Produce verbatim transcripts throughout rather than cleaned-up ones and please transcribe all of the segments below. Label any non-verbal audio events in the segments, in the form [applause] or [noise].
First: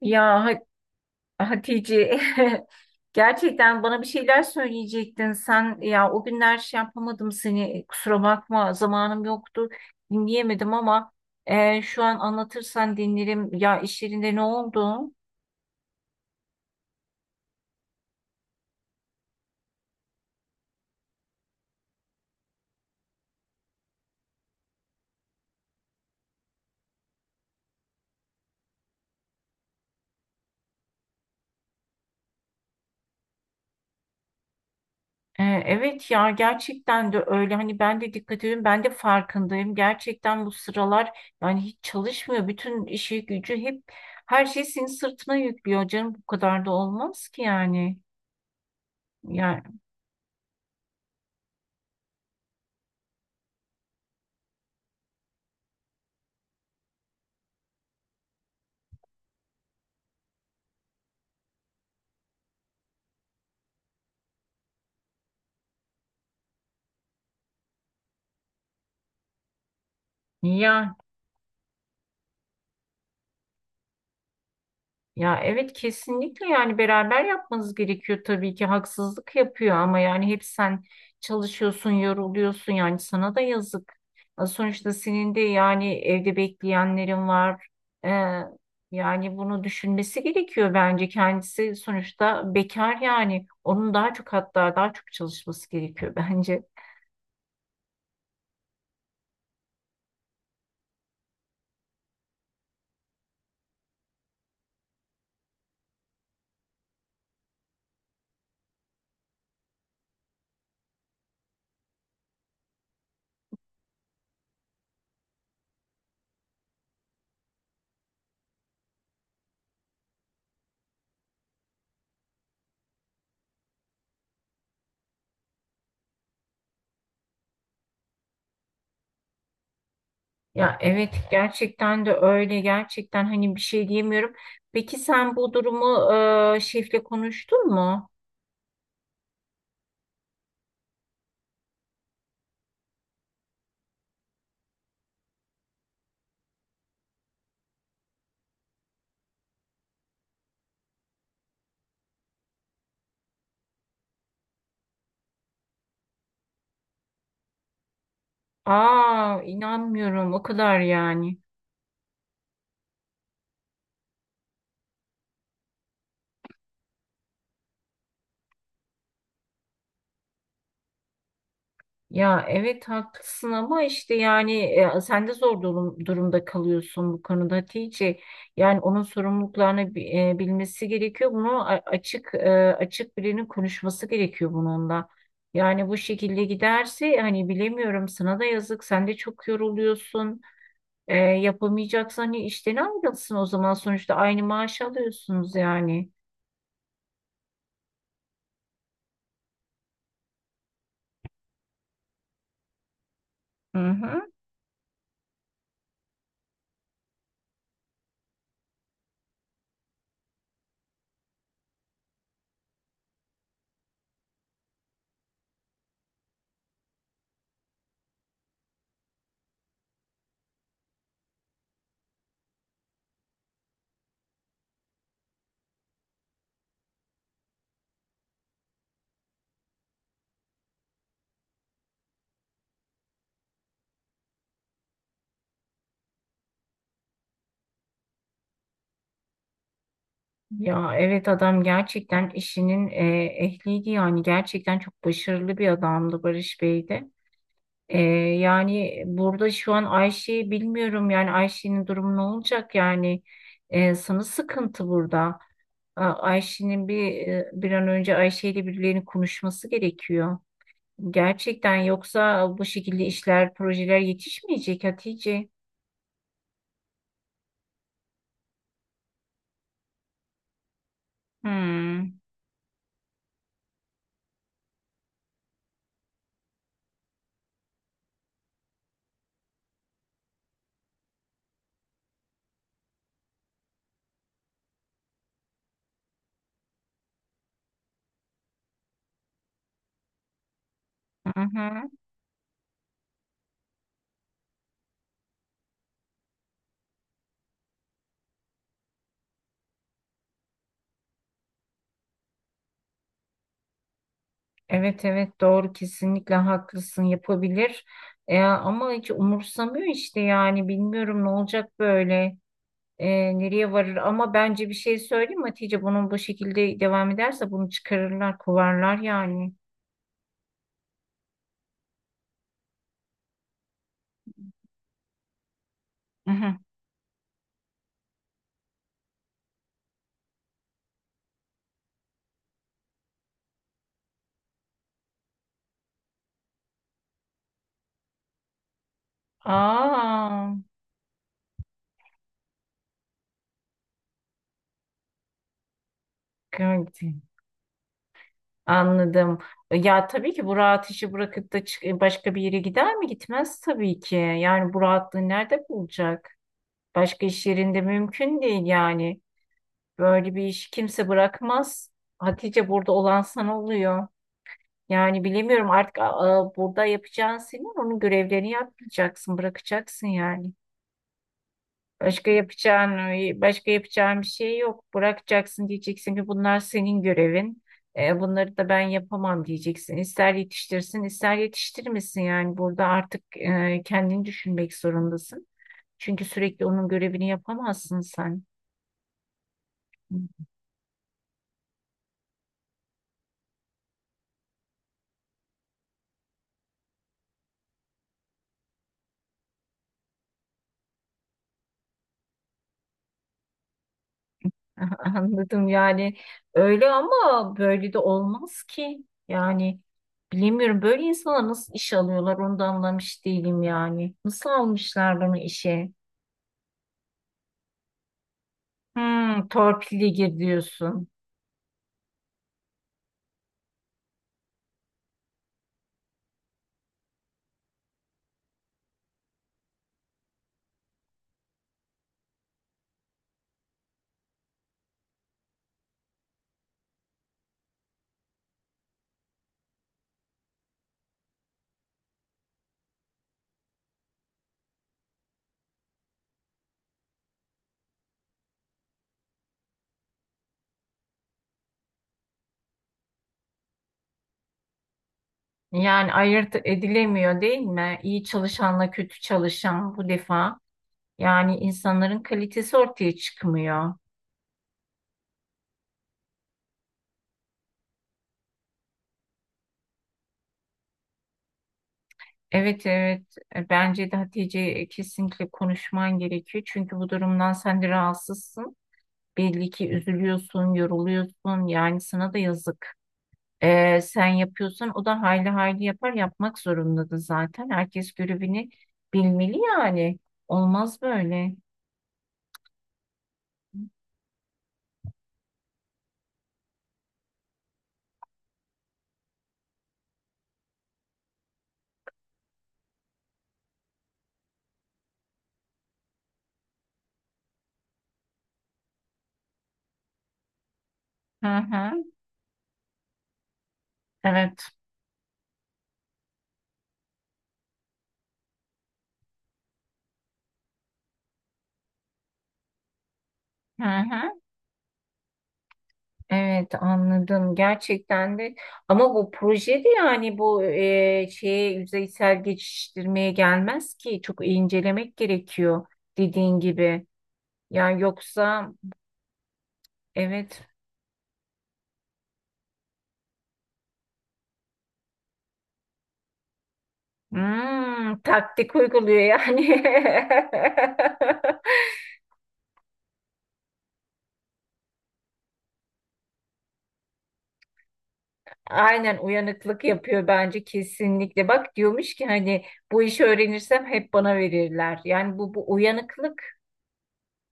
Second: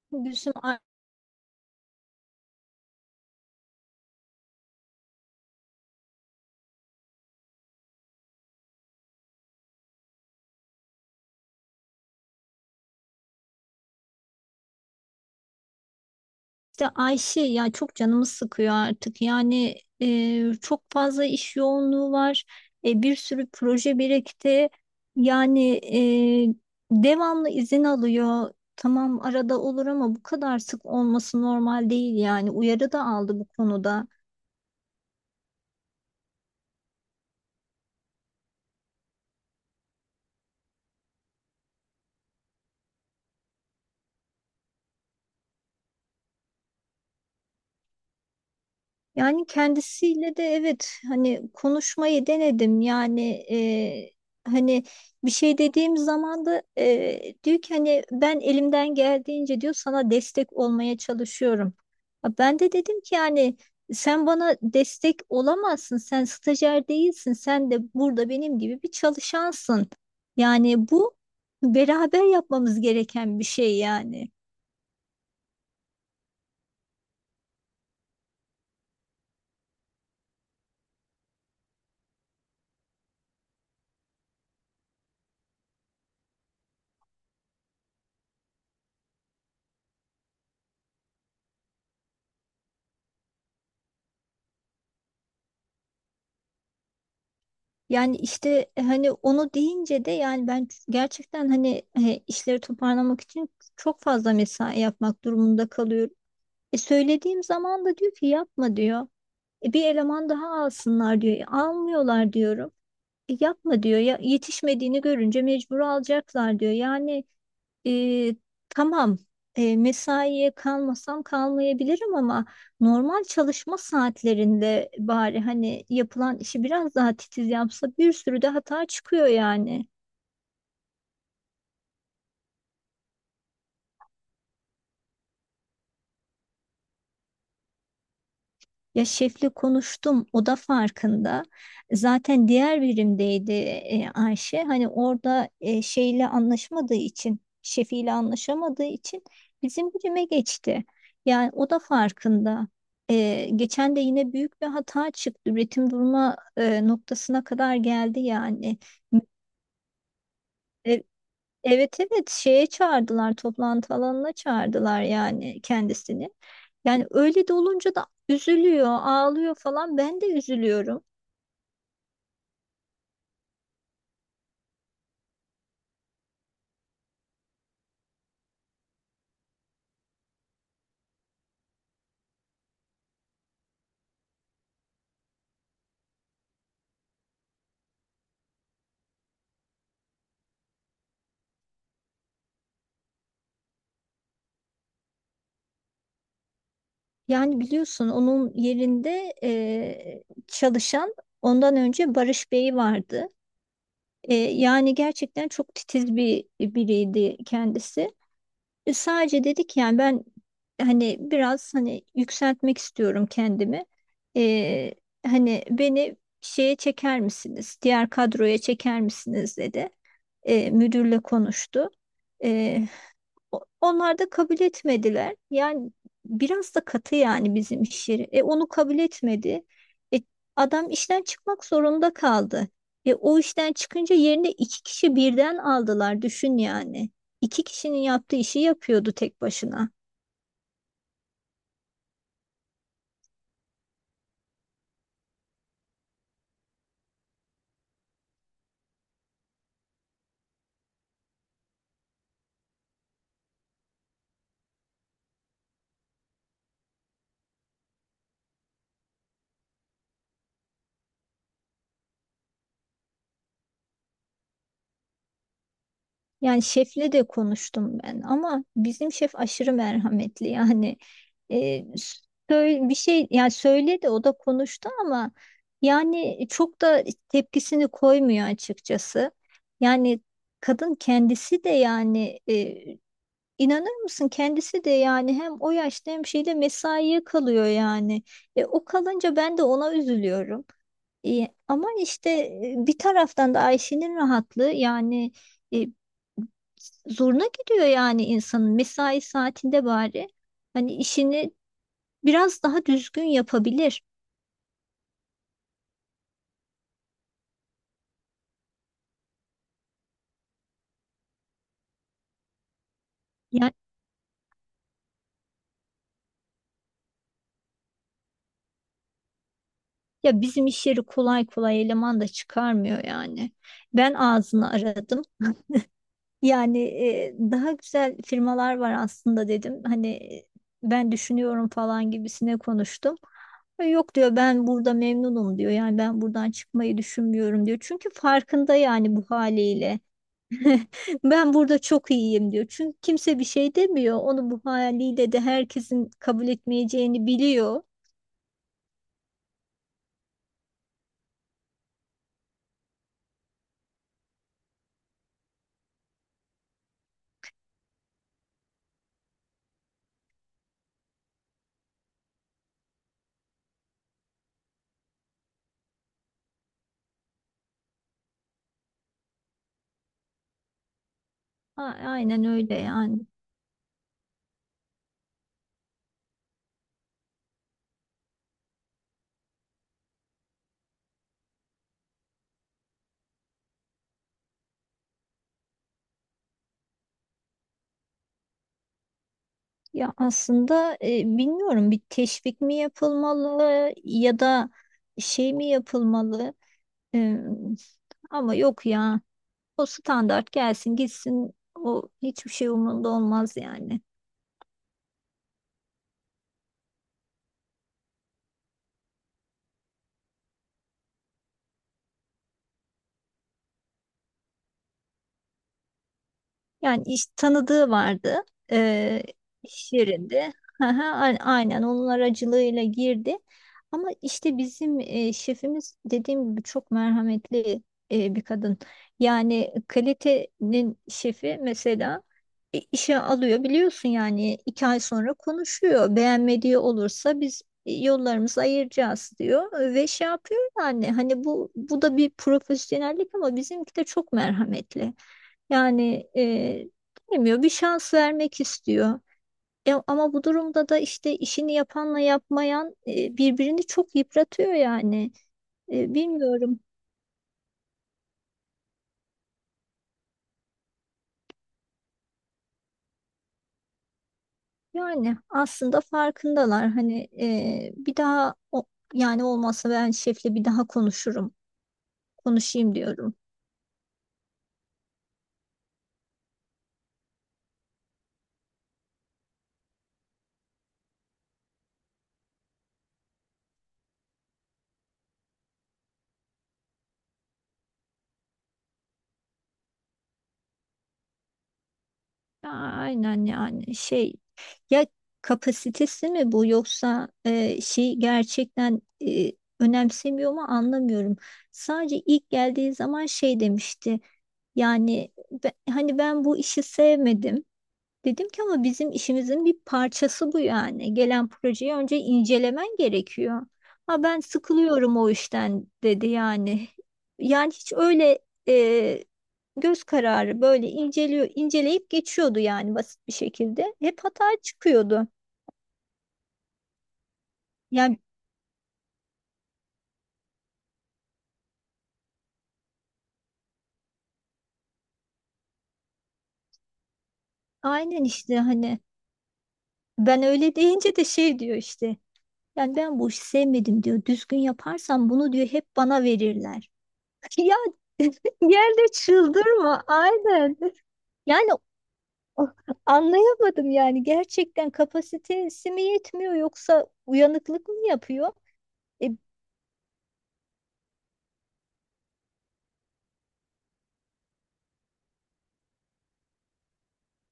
Ya Gülsüm Ha- Ay- Hatice [laughs] gerçekten bana bir şeyler söyleyecektin sen, ya o günler şey yapamadım seni, kusura bakma, zamanım yoktu, dinleyemedim ama e, şu an anlatırsan dinlerim. Ya iş yerinde ne oldu? işte Ayşe ya çok canımı sıkıyor artık yani. E, çok fazla iş yoğunluğu var. E, bir sürü proje birikti yani, e, devamlı izin alıyor. Tamam arada olur ama bu kadar sık olması normal değil yani, uyarı da aldı bu konuda. E, evet ya, gerçekten de öyle. Hani ben de dikkat ediyorum, ben de farkındayım gerçekten bu sıralar. Yani hiç çalışmıyor, bütün işi gücü, hep her şey senin sırtına yüklüyor canım. Bu kadar da olmaz ki yani. Yani Yani, kendisiyle de, evet, hani konuşmayı denedim yani e, hani, bir şey dediğim zaman da e, diyor ki hani, ben elimden geldiğince diyor sana destek olmaya çalışıyorum. Ha, ben de dedim ki yani sen bana destek olamazsın, sen stajyer değilsin, sen de burada benim gibi bir çalışansın. Yani ya. bu beraber yapmamız gereken bir şey yani. Ya evet, kesinlikle, yani beraber yapmanız gerekiyor tabii ki. Haksızlık yapıyor ama yani hep sen çalışıyorsun, yoruluyorsun, yani sana da yazık. Ya sonuçta senin de yani evde bekleyenlerin var. Ee, Yani bunu düşünmesi gerekiyor bence. Kendisi sonuçta bekar, yani onun daha çok, hatta daha çok çalışması gerekiyor [laughs] bence. Yani işte e, hani onu deyince de yani ben gerçekten hani, e, işleri toparlamak için çok fazla mesai yapmak durumunda kalıyorum. E, söylediğim zaman da diyor ki yapma diyor. E, bir eleman daha alsınlar diyor. E, almıyorlar diyorum. E, yapma diyor ya, yetişmediğini görünce mecbur alacaklar diyor. Yani e, tamam, e, mesaiye kalmasam kalmayabilirim ama normal çalışma saatlerinde bari hani yapılan işi biraz daha titiz yapsa, bir sürü de hata çıkıyor yani. Ya evet, gerçekten de öyle gerçekten, hani bir şey diyemiyorum. Peki sen bu durumu e, şefle konuştun mu? Ya şefle konuştum, o da farkında. Zaten diğer birimdeydi e, Ayşe. Hani orada e, şeyle anlaşamadığı için, şefiyle anlaşamadığı için bizim birime geçti. Yani o da farkında. E, geçen de yine büyük bir hata çıktı. Üretim durma e, noktasına kadar geldi yani. Aa, inanmıyorum o kadar yani. Evet evet, şeye çağırdılar, toplantı alanına çağırdılar yani kendisini. Yani öyle de olunca da üzülüyor, ağlıyor falan, ben de üzülüyorum. Ya evet, haklısın ama işte yani e, sen de zor durum- durumda kalıyorsun bu konuda Hatice. Yani onun sorumluluklarını bi- e, bilmesi gerekiyor. Bunu a- açık, e, açık birinin konuşması gerekiyor bununla. Yani bu şekilde giderse, hani bilemiyorum, sana da yazık. Sen de çok yoruluyorsun. E, yapamayacaksan hani işten ayrılsın o zaman. Sonuçta aynı maaş alıyorsunuz yani. Yani biliyorsun, onun yerinde eee, çalışan, ondan önce Barış Bey vardı. Hı hı. Eee, yani gerçekten çok titiz bir biriydi kendisi. E, Sadece dedik yani, ben hani biraz hani yükseltmek istiyorum kendimi. E, Hani beni şeye çeker misiniz? Diğer kadroya çeker misiniz dedi. E, müdürle konuştu. E, o- Onlar da kabul etmediler. Yani biraz da katı yani bizim iş yeri. E onu kabul etmedi. E, Adam işten çıkmak zorunda kaldı. E o işten çıkınca yerine iki kişi birden aldılar. Düşün yani. İki kişinin yaptığı işi yapıyordu tek başına. Ya evet, adam gerçekten işinin e, ehliydi yani, gerçekten çok başarılı bir adamdı Barış Bey de. E, Yani burada şu an Ayşe'yi bilmiyorum, yani Ayşe'nin durumu ne olacak yani. E, sana sıkıntı burada. A- Ayşe'nin bir e, bir an önce Ayşe ile birilerinin konuşması gerekiyor. Gerçekten, yoksa bu şekilde işler, projeler yetişmeyecek Hatice. Yani şefle de konuştum ben, ama bizim şef aşırı merhametli yani. e, Hmm. Söyle bir şey yani, söyledi, o da konuştu ama yani çok da tepkisini koymuyor açıkçası. Yani kadın kendisi de yani e, inanır mısın, kendisi de yani hem o yaşta hem şeyde mesaiye kalıyor yani. E, o kalınca ben de ona üzülüyorum. Hı E, ama hı. işte e, bir taraftan da Ayşe'nin rahatlığı yani. e, Zoruna gidiyor yani, insanın mesai saatinde bari hani işini biraz daha düzgün yapabilir. Evet evet, doğru, kesinlikle haklısın, yapabilir. E, ama hiç umursamıyor işte yani, bilmiyorum ne olacak böyle. E, nereye Yani varır? Ama bence bir şey söyleyeyim mi Hatice, bunun bu şekilde devam ederse bunu çıkarırlar, kovarlar yani. ya, bizim iş yeri kolay kolay eleman da çıkarmıyor yani. Ben ağzını aradım. [laughs] Hı hı. Yani e, daha güzel firmalar var aslında dedim. Hani e, ben düşünüyorum falan gibisine konuştum. E, Yok diyor, ben burada memnunum diyor. Yani ben buradan çıkmayı düşünmüyorum diyor. Çünkü farkında yani, bu haliyle. Aa, [laughs] Ben burada çok iyiyim diyor. Çünkü kimse bir şey demiyor. Onu bu haliyle de herkesin kabul gördüm. etmeyeceğini biliyor. Anladım. Ya tabii ki bu rahat işi bırakıp da çık- e, başka bir yere gider mi? Gitmez tabii ki. Yani bu rahatlığı nerede bulacak? Başka iş yerinde mümkün değil yani. Böyle bir iş kimse bırakmaz. Hatice, burada olan sana oluyor. Yani bilemiyorum artık, a- a, burada yapacağın, senin onun görevlerini yapmayacaksın, bırakacaksın yani. A- Başka Aynen öyle yapacağın, yani. başka yapacağın bir şey yok. Bırakacaksın, diyeceksin ki bunlar senin görevin. E, bunları da ben yapamam diyeceksin. İster yetiştirsin, ister yetiştirmesin yani. Burada artık e, kendini düşünmek zorundasın. Çünkü sürekli onun görevini yapamazsın sen. Ya aslında e, bilmiyorum, bir teşvik mi yapılmalı ya da şey mi yapılmalı? E, Ama yok ya. O standart gelsin gitsin. O hiçbir şey umurunda olmaz yani. [laughs] Anladım. Yani öyle ama böyle de olmaz ki. Yani bilemiyorum, böyle insanlar nasıl iş alıyorlar onu da anlamış değilim yani. Nasıl almışlar bunu işe? Yani iş tanıdığı vardı eee Hmm, iş torpilli gir yerinde. [laughs] Aha, diyorsun. a- aynen onun aracılığıyla girdi. Ama işte bizim eee, şefimiz dediğim gibi çok merhametli, eee, bir kadın. Yani kalitenin şefi mesela, e, işe alıyor biliyorsun yani, iki ay sonra konuşuyor. Beğenmediği olursa biz e, yollarımızı ayıracağız diyor ve şey yapıyor yani, hani bu bu da bir profesyonellik ama bizimki de çok merhametli. Yani e, bilmiyor, bir şans vermek istiyor. E, ama bu durumda da işte işini yapanla yapmayan e, birbirini çok yıpratıyor yani. Yani E, ayırt Bilmiyorum. edilemiyor değil mi? İyi çalışanla kötü çalışan bu defa. Yani insanların kalitesi ortaya çıkmıyor. Yani aslında farkındalar. Hani e, bir daha o, yani olmazsa ben şefle bir daha konuşurum. Evet Konuşayım evet. diyorum. E, bence de Hatice, e, kesinlikle konuşman gerekiyor. Çünkü bu durumdan sen de rahatsızsın. Belli ki üzülüyorsun, yoruluyorsun. Yani sana da yazık. Ee, sen yapıyorsan o da hayli hayli yapar. Yapmak zorundadır zaten. Herkes görevini bilmeli yani. Olmaz böyle. Aynen yani, şey, ya kapasitesi mi bu yoksa e, şey gerçekten e, önemsemiyor mu anlamıyorum. Sadece ilk geldiği zaman şey demişti yani, be- hani ben bu işi sevmedim. Dedim ki ama bizim işimizin bir parçası bu yani. Hı Gelen projeyi hı. önce incelemen gerekiyor. Ha ben Evet. sıkılıyorum o işten dedi yani. Yani hiç öyle e, göz kararı böyle inceliyor, inceleyip geçiyordu yani, basit bir Hı şekilde. Hep hı. hata çıkıyordu. Evet, anladım Yani gerçekten de ama bu projede yani bu e, şeye, yüzeysel geçiştirmeye gelmez ki, çok iyi incelemek gerekiyor dediğin gibi. Yani aynen işte yoksa hani, ben evet. öyle [laughs] deyince de şey diyor işte. Yani ben bu işi sevmedim diyor. Düzgün yaparsam bunu diyor hep bana verirler. [laughs] Ya Hmm, [laughs] taktik yerde uyguluyor yani. çıldırma aynen. Yani o- anlayamadım yani, gerçekten kapasitesi mi yetmiyor yoksa uyanıklık mı yapıyor? [laughs] Aynen, E, uyanıklık yapıyor bence kesinlikle. Bak diyormuş ki hani bu işi öğrenirsem hep bana verirler, yani bu bu uyanıklık.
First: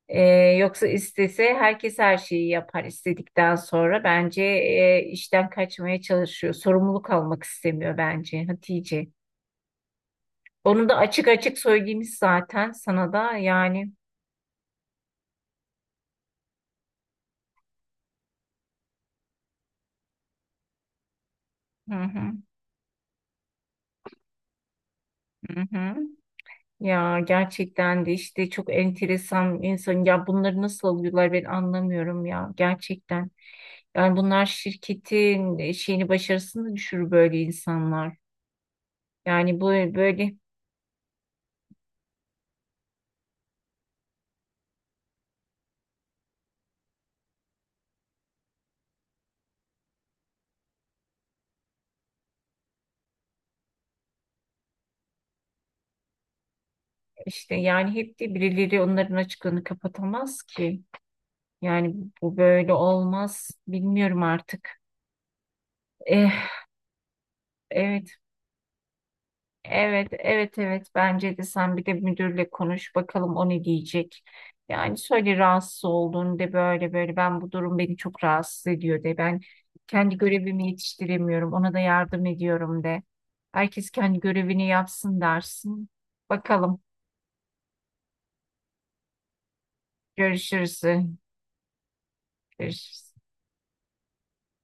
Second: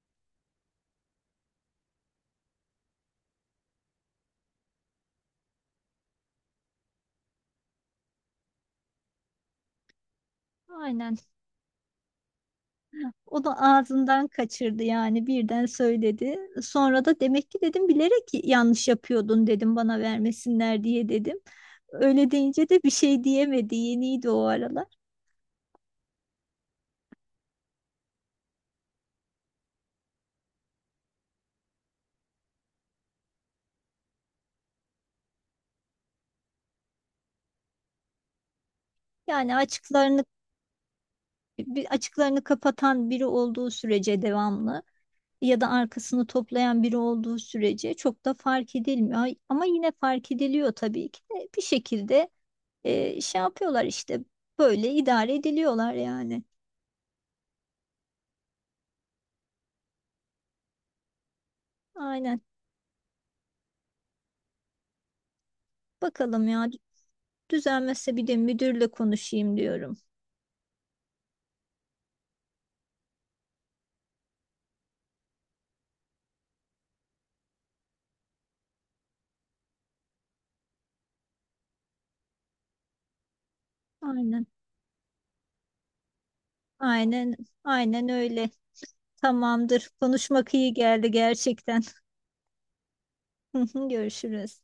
Ee, yoksa istese herkes her şeyi yapar istedikten sonra. Bence e, işten kaçmaya çalışıyor. Sorumluluk almak istemiyor bence Hatice. Onu da aynen. açık açık söylemiş zaten sana da O da yani. ağzından kaçırdı yani, birden söyledi. Sonra da demek ki dedim bilerek yanlış yapıyordun, dedim bana vermesinler diye, dedim. Hı Öyle hı, deyince de bir şey diyemedi. Yeniydi o aralar. hı hı. Ya gerçekten de işte çok enteresan insan ya, bunları nasıl alıyorlar ben anlamıyorum ya gerçekten. Yani bunlar şirketin e, şeyini, başarısını düşürür böyle insanlar. Yani Yani bu açıklarını böyle Bir açıklarını kapatan biri olduğu sürece devamlı, ya da arkasını toplayan biri olduğu sürece çok da fark edilmiyor. Ay- Ama yine fark ediliyor tabii ki de bir şekilde, e, şey yapıyorlar işte, böyle idare ediliyorlar yani. İşte yani hep de birileri onların açığını kapatamaz ki. Yani bu Aynen. böyle olmaz. Bilmiyorum artık. Eh, Bakalım ya, evet, düzelmezse bir de müdürle konuşayım diyorum. evet, evet, evet. Bence de sen bir de müdürle konuş bakalım o ne diyecek. Yani söyle rahatsız olduğunu, de böyle böyle, ben bu durum beni çok rahatsız ediyor de, ben kendi görevimi yetiştiremiyorum, ona da yardım ediyorum de. Herkes kendi Aynen. görevini yapsın dersin. Bakalım, Aynen, aynen öyle. Tamamdır. Konuşmak iyi görüşürüz. geldi gerçekten. Görüşürüz. [laughs] Görüşürüz.